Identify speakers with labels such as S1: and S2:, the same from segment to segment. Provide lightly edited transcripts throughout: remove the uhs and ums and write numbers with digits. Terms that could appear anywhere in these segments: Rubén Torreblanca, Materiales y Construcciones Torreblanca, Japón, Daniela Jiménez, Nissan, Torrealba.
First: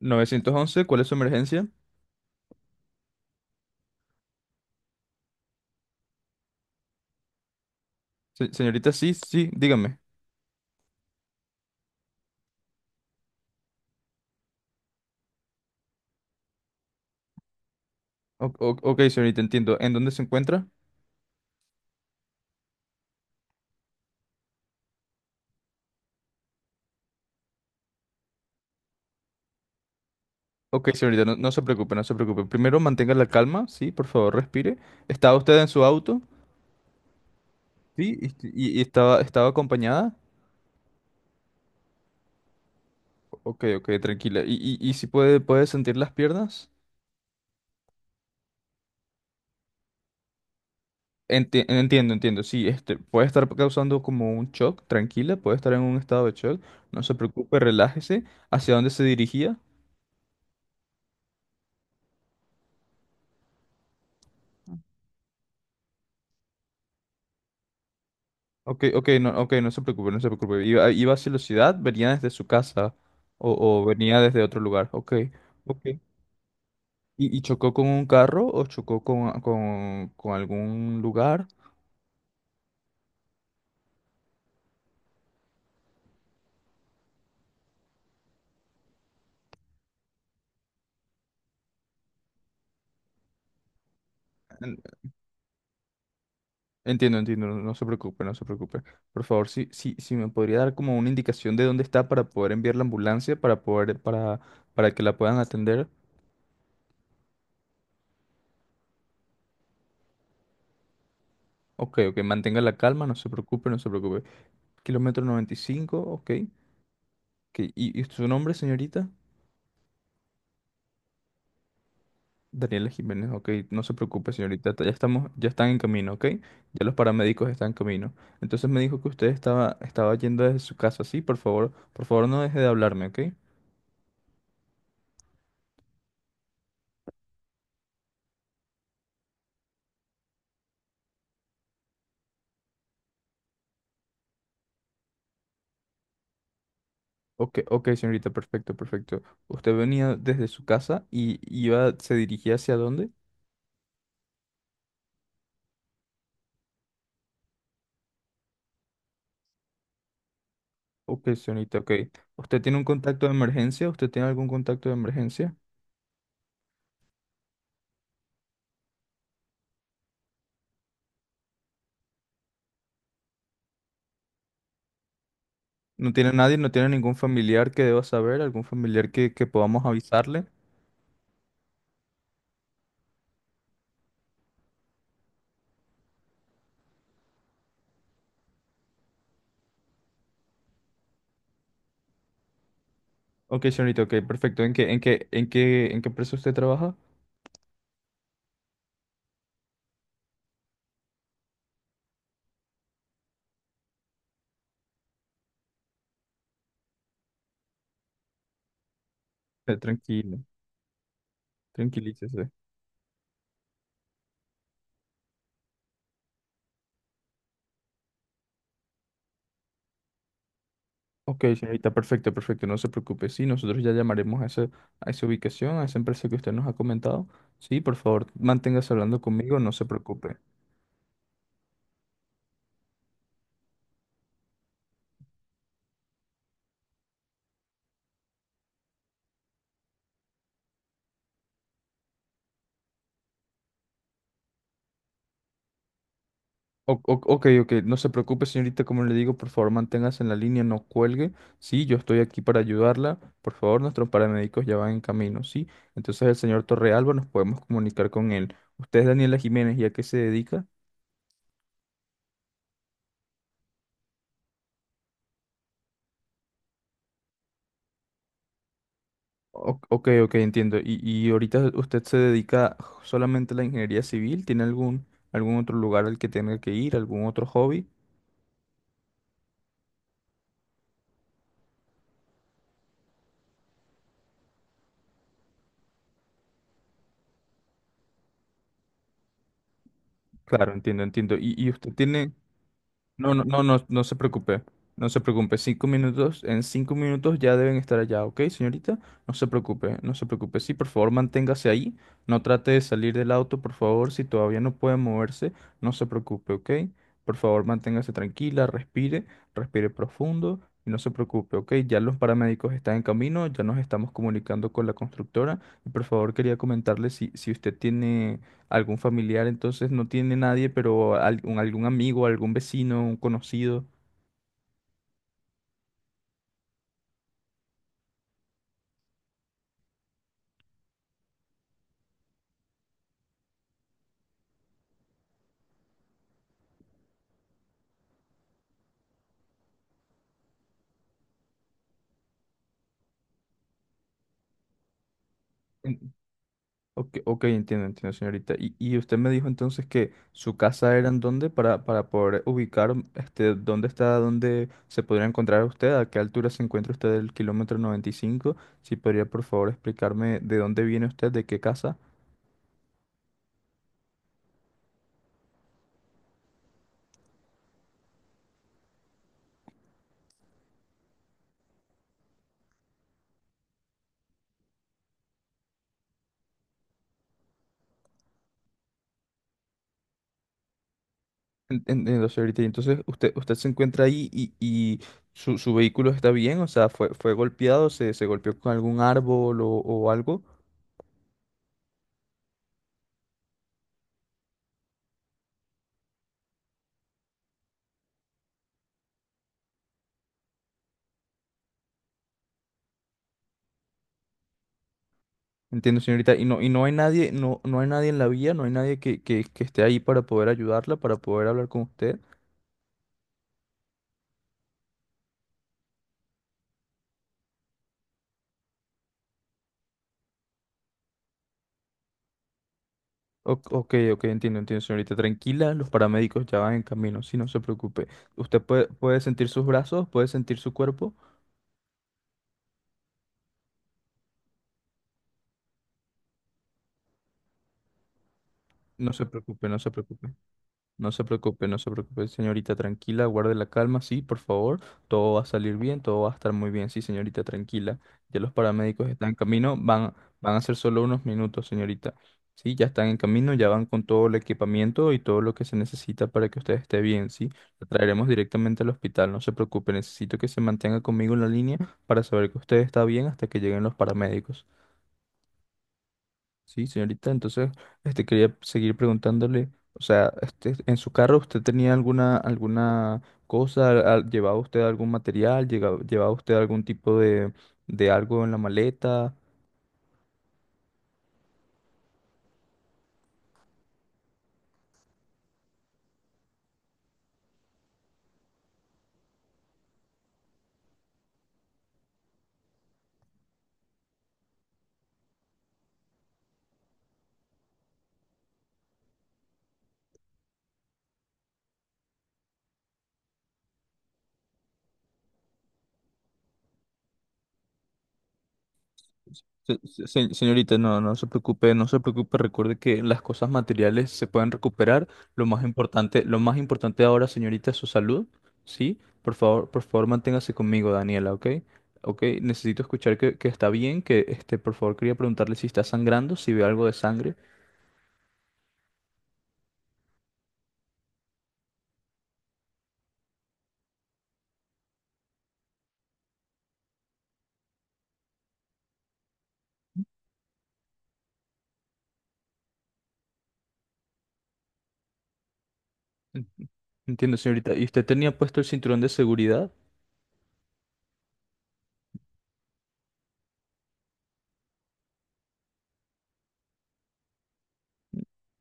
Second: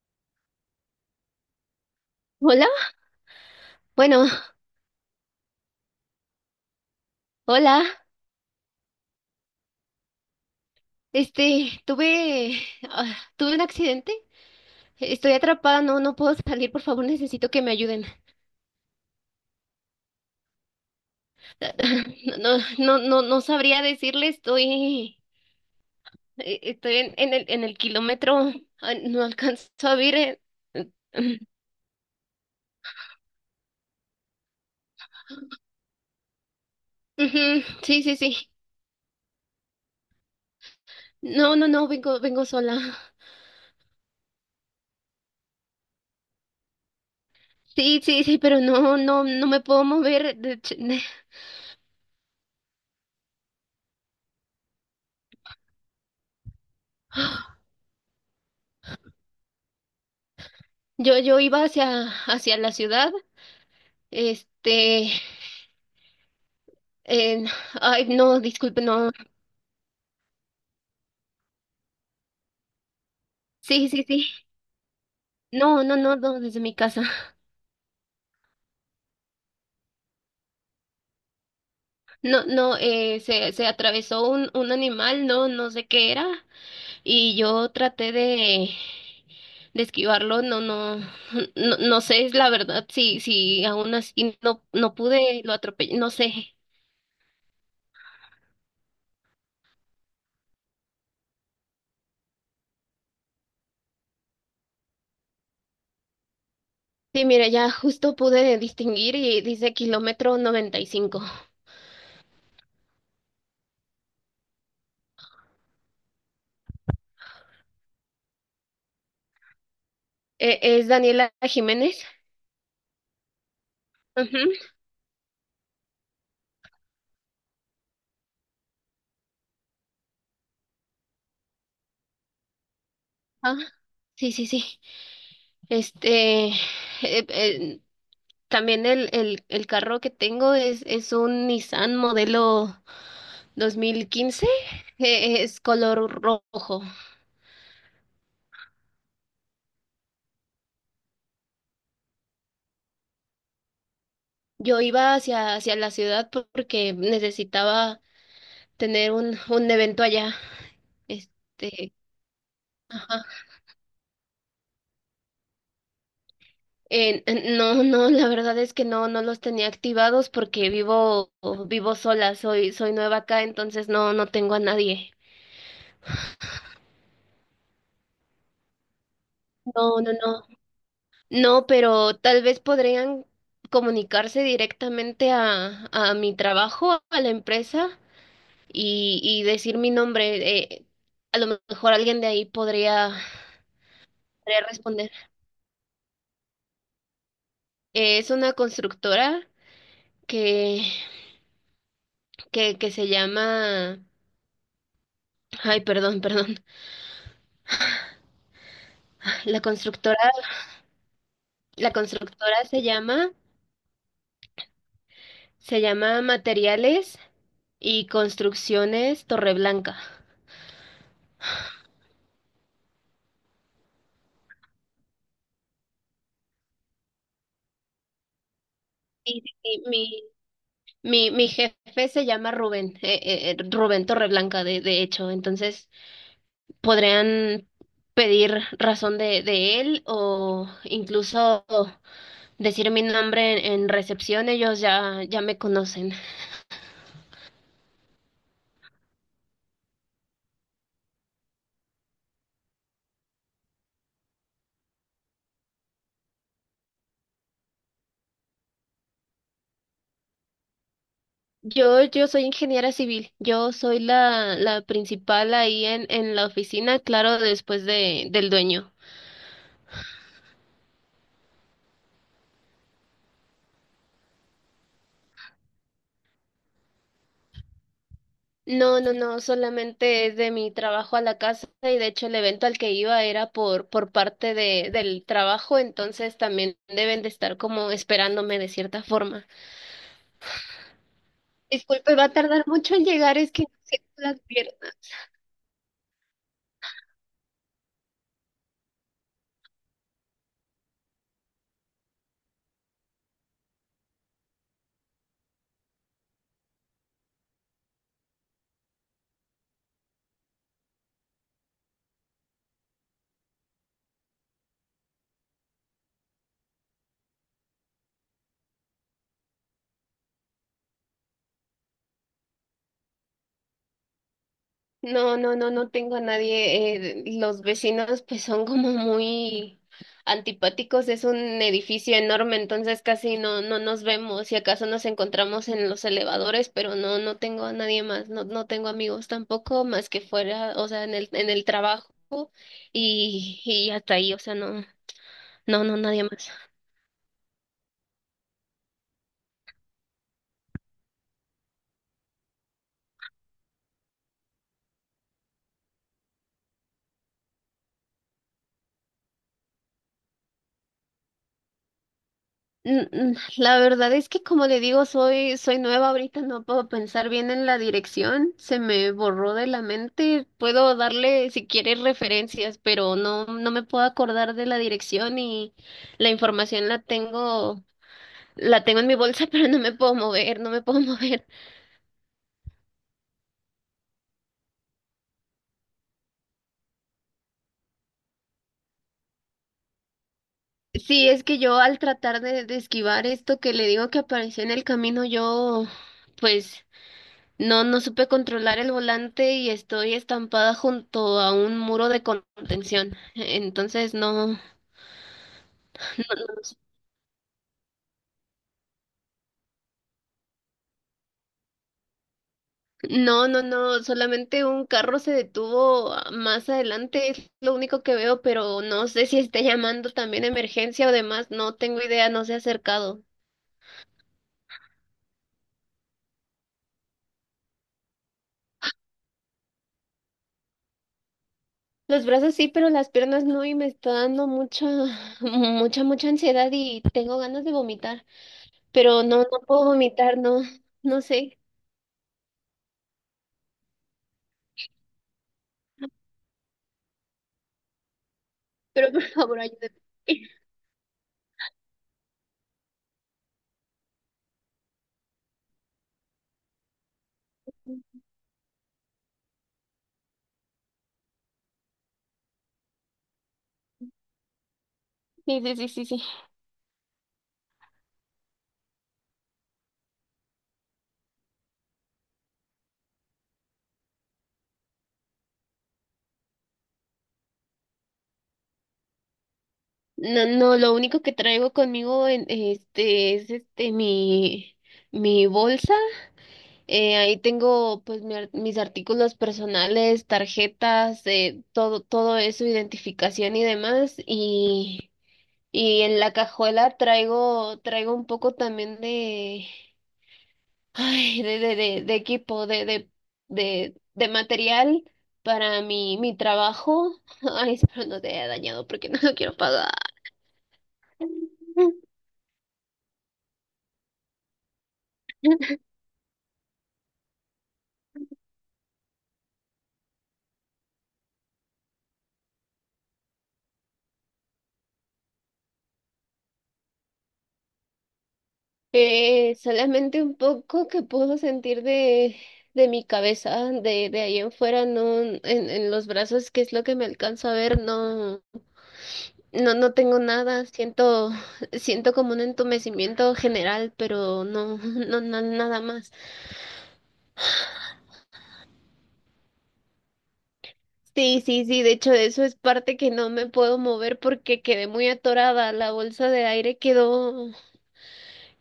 S1: Novecientos once, ¿cuál es su emergencia?
S2: Hola, bueno, hola.
S1: Señorita, sí, sí, dígame.
S2: Tuve, tuve un accidente. Estoy atrapada, no, no puedo salir, por favor, necesito que me ayuden.
S1: Ok, señorita, entiendo. ¿En dónde se encuentra?
S2: No, no, no, no sabría decirle, estoy, estoy en el kilómetro, no alcanzo a ver.
S1: Ok, señorita, no,
S2: Eh,
S1: no se preocupe, no se preocupe. Primero mantenga la calma, sí, por favor, respire. ¿Estaba usted en su auto?
S2: ujú, sí, sí,
S1: Sí, y,
S2: sí.
S1: y estaba acompañada.
S2: No, no, no, vengo sola.
S1: Ok, ok, tranquila. Y si puede sentir las piernas?
S2: Sí, sí, sí, pero no, no, no me puedo mover.
S1: Entiendo, sí, este, puede estar causando como un shock, tranquila, puede estar en un estado de shock. No se preocupe, relájese. ¿Hacia dónde se dirigía?
S2: Yo iba hacia la ciudad, este. Eh, ay, no, disculpe,
S1: Ok, ok,
S2: no.
S1: no, ok, no se preocupe, no se preocupe. Iba hacia la ciudad, venía desde su casa o
S2: Sí, sí,
S1: venía
S2: sí.
S1: desde otro lugar. Ok,
S2: No,
S1: ok.
S2: no, no, no, desde mi casa.
S1: ¿Y chocó con un carro o chocó con algún lugar?
S2: No, no, se atravesó un animal, no, no sé qué era. Y yo traté de esquivarlo, no, no, no, no sé, es la verdad, si aún así no,
S1: En-
S2: no pude, lo atropellé, no sé.
S1: entiendo, no, no se preocupe, no se preocupe. Por favor, si, si, si me podría dar como una indicación de dónde está para poder enviar la ambulancia, para que la puedan atender.
S2: Sí, mira, ya justo pude distinguir y dice kilómetro 95.
S1: Ok, ok, mantenga la calma, no se preocupe, no se preocupe. Kilómetro 95. Ok, ok. ¿Y su nombre, señorita?
S2: ¿Es Daniela Jiménez?
S1: Daniela Jiménez, ok, no se preocupe,
S2: Ujú.
S1: señorita, ya están en camino, ok, ya los paramédicos están en camino. Entonces me dijo que usted estaba yendo desde su casa, sí, por favor no deje de hablarme, ok.
S2: Ah, sí, sí, sí. Este, eh, eh, también el carro que tengo es un Nissan modelo 2015, es color rojo.
S1: Ok, ok, señorita, perfecto, perfecto. Usted venía desde su casa y se dirigía hacia dónde?
S2: Yo iba hacia la ciudad porque necesitaba tener un evento allá.
S1: Ok, señorita, ok.
S2: Este,
S1: ¿Usted tiene un
S2: ajá.
S1: contacto de emergencia? ¿Usted tiene algún contacto de emergencia?
S2: No, no, la verdad es que no, no los tenía activados porque vivo, vivo sola, soy, soy nueva acá, entonces no, no tengo a nadie.
S1: ¿No tiene nadie? ¿No tiene ningún familiar que deba saber? ¿Algún familiar que podamos
S2: No, no, no.
S1: avisarle?
S2: No, pero tal vez podrían comunicarse directamente a mi trabajo, a la empresa, y decir mi nombre. A lo mejor alguien de ahí podría,
S1: Ok, señorita, ok,
S2: podría
S1: perfecto. ¿En qué, en
S2: responder.
S1: qué, en qué, en qué empresa usted trabaja?
S2: Es una constructora que, que se llama... Ay, perdón, perdón. La constructora,
S1: Tranquilo,
S2: la
S1: tranquilícese.
S2: constructora se llama Materiales y Construcciones Torreblanca.
S1: Ok, señorita, perfecto, perfecto, no se preocupe. Sí, nosotros ya llamaremos a esa ubicación, a esa empresa que usted nos ha comentado. Sí, por favor, manténgase hablando
S2: Sí, sí,
S1: conmigo, no
S2: sí,
S1: se preocupe.
S2: mi, mi jefe se llama Rubén, Rubén Torreblanca, de hecho. Entonces, podrían pedir razón de él o incluso decir mi nombre en recepción. Ellos ya, ya me conocen.
S1: Ok, ok, no se preocupe, señorita, como le digo, por favor, manténgase en la línea, no cuelgue. Sí, yo estoy aquí para ayudarla. Por favor, nuestros paramédicos ya van en camino, ¿sí? Entonces el señor Torrealba nos podemos comunicar con él. ¿Usted es Daniela Jiménez y a qué se dedica?
S2: Yo soy ingeniera civil. Yo soy la principal ahí en la oficina, claro, después del dueño.
S1: Ok, ok, entiendo. ¿Y ahorita usted se dedica solamente a la ingeniería civil? ¿Tiene algún otro lugar al que tenga que ir? ¿Algún otro hobby?
S2: No, no, no, solamente es de mi trabajo a la casa y de hecho el evento al que iba era por parte del trabajo, entonces también deben de estar como esperándome de cierta forma.
S1: Claro, entiendo, entiendo. ¿Y usted
S2: Disculpe, va
S1: tiene,
S2: a tardar mucho en
S1: No,
S2: llegar,
S1: no,
S2: es
S1: no,
S2: que no
S1: no,
S2: sé
S1: no se
S2: las
S1: preocupe.
S2: vieron.
S1: No se preocupe. Cinco minutos, en cinco minutos ya deben estar allá, ¿ok, señorita? No se preocupe, no se preocupe. Sí, por favor, manténgase ahí. No trate de salir del auto, por favor. Si todavía no puede moverse, no se preocupe, ¿ok? Por favor, manténgase tranquila, respire, respire profundo y no se preocupe, ¿ok? Ya los paramédicos están en camino, ya nos estamos comunicando con la constructora. Y por favor, quería comentarle si, si usted tiene algún familiar, entonces no tiene nadie, pero algún amigo, algún vecino, un conocido.
S2: No, no, no, no tengo a nadie. Los vecinos pues son como muy antipáticos. Es un edificio enorme, entonces casi no, no nos vemos. Si acaso nos encontramos en los elevadores, pero no, no tengo a nadie más. No, no tengo amigos tampoco, más que fuera, o sea, en el trabajo y hasta ahí, o sea, no, no, no,
S1: En-
S2: nadie más.
S1: Ok, ok, entiendo, entiendo, señorita. Y usted me dijo entonces que su casa era en dónde para poder ubicar este, dónde está, dónde se podría encontrar usted, a qué altura se encuentra usted del kilómetro noventa y cinco. Si podría, por favor, explicarme de dónde viene usted, de qué casa.
S2: La verdad es que como le digo, soy, soy nueva ahorita, no puedo pensar bien en la dirección, se me borró de la mente, puedo darle si quieres referencias, pero no, no me puedo acordar de la dirección y la información la tengo en mi bolsa, pero no me puedo mover, no me puedo mover.
S1: Entiendo, señorita. Y entonces, usted se encuentra ahí y su vehículo está bien, o sea, fue golpeado, se golpeó con algún árbol o algo.
S2: Sí, es que yo al tratar de esquivar esto que le digo que apareció en el camino, yo pues no, no supe controlar el volante y estoy estampada junto a un muro de contención. Entonces, no,
S1: Entiendo, señorita. Y no hay nadie, no, no hay nadie en la vía, no hay nadie que esté ahí para poder ayudarla, para poder hablar con usted.
S2: no, no, no, solamente un carro se detuvo más adelante, es lo único que veo, pero no sé si esté llamando también emergencia o demás, no tengo idea, no se ha acercado.
S1: Ok, ok, entiendo, entiendo, señorita. Tranquila, los paramédicos ya van en camino, sí, no se preocupe. Usted puede sentir sus brazos, puede sentir su cuerpo.
S2: Los brazos sí, pero las piernas no, y me está dando mucha, mucha, mucha ansiedad y tengo ganas de vomitar,
S1: No
S2: pero
S1: se
S2: no, no
S1: preocupe, no
S2: puedo
S1: se preocupe.
S2: vomitar, no,
S1: No
S2: no
S1: se
S2: sé,
S1: preocupe, no se preocupe, señorita, tranquila, guarde la calma, sí, por favor. Todo va a salir bien, todo va a estar muy bien, sí, señorita, tranquila. Ya los paramédicos
S2: pero por
S1: están en
S2: favor
S1: camino,
S2: ayúdame.
S1: van a ser solo unos minutos, señorita. Sí, ya están en camino, ya van con todo el equipamiento y todo lo que se necesita para que usted esté bien, sí. La traeremos directamente al hospital, no se preocupe, necesito que se mantenga conmigo en la línea para saber que usted está bien hasta que lleguen los paramédicos.
S2: Sí, sí, sí, sí, sí.
S1: Sí, señorita, entonces, este, quería seguir preguntándole, o sea, este, en su carro usted tenía alguna cosa, llevaba usted algún material, llevaba usted algún tipo de algo en la maleta,
S2: No, no, lo único que traigo conmigo en, este es este mi bolsa. Ahí tengo pues mis artículos personales, tarjetas, todo eso, identificación y demás. Y en la cajuela traigo un poco también de ay de equipo, de material para mi trabajo. Ay, espero no te haya dañado porque no lo quiero pagar.
S1: Señorita, no, no se preocupe, no se preocupe. Recuerde que las cosas materiales se pueden recuperar. Lo más importante ahora, señorita, es su salud, ¿sí? Por favor, manténgase conmigo, Daniela, ¿ok? Ok, necesito escuchar que está bien, por favor, quería preguntarle si está sangrando, si ve algo de sangre.
S2: Solamente un poco que puedo sentir de mi cabeza, de ahí en fuera, no, en los brazos, que es lo que me alcanzo a ver, no, no, no tengo nada, siento, siento como un entumecimiento general, pero no, no, no, nada más.
S1: En- Entiendo, señorita. ¿Y usted tenía puesto el cinturón de seguridad?
S2: Sí, sí, sí, de hecho de eso es parte que no me puedo mover porque quedé muy atorada, la bolsa de aire quedó,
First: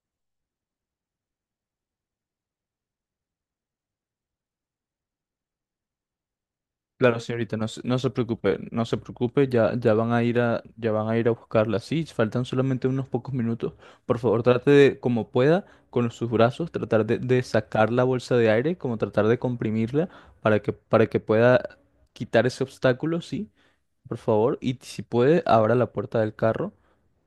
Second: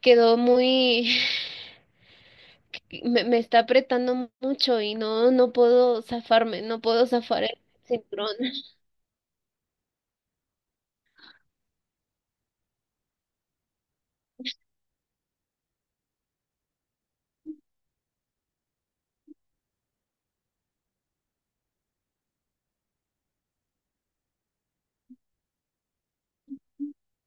S2: quedó muy me, me está apretando mucho y no, no puedo zafarme, no puedo
S1: Claro,
S2: zafar
S1: señorita,
S2: el
S1: no, no se
S2: cinturón.
S1: preocupe, no se preocupe, ya van a ir a buscarla. Sí, faltan solamente unos pocos minutos. Por favor, trate de, como pueda, con sus brazos, tratar de sacar la bolsa de aire, como tratar de comprimirla para que pueda quitar ese obstáculo, sí, por favor. Y si puede, abra la puerta del carro.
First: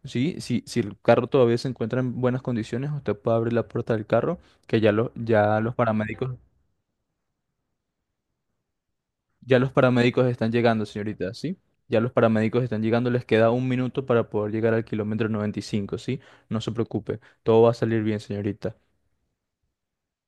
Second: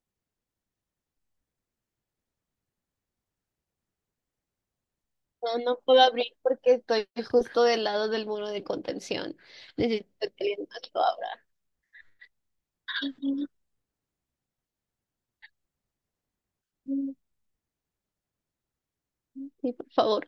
S1: Sí, si, si el carro todavía se encuentra en buenas condiciones, usted puede abrir la puerta del carro,
S2: No,
S1: ya los
S2: no puedo abrir
S1: paramédicos.
S2: porque estoy justo del lado del muro de contención.
S1: Ya los
S2: Necesito
S1: paramédicos
S2: que
S1: están
S2: alguien más
S1: llegando,
S2: lo abra.
S1: señorita, ¿sí? Ya los paramédicos están llegando, les queda un minuto para poder llegar al kilómetro 95, ¿sí? No se preocupe, todo va a salir bien, señorita.
S2: Sí, por favor.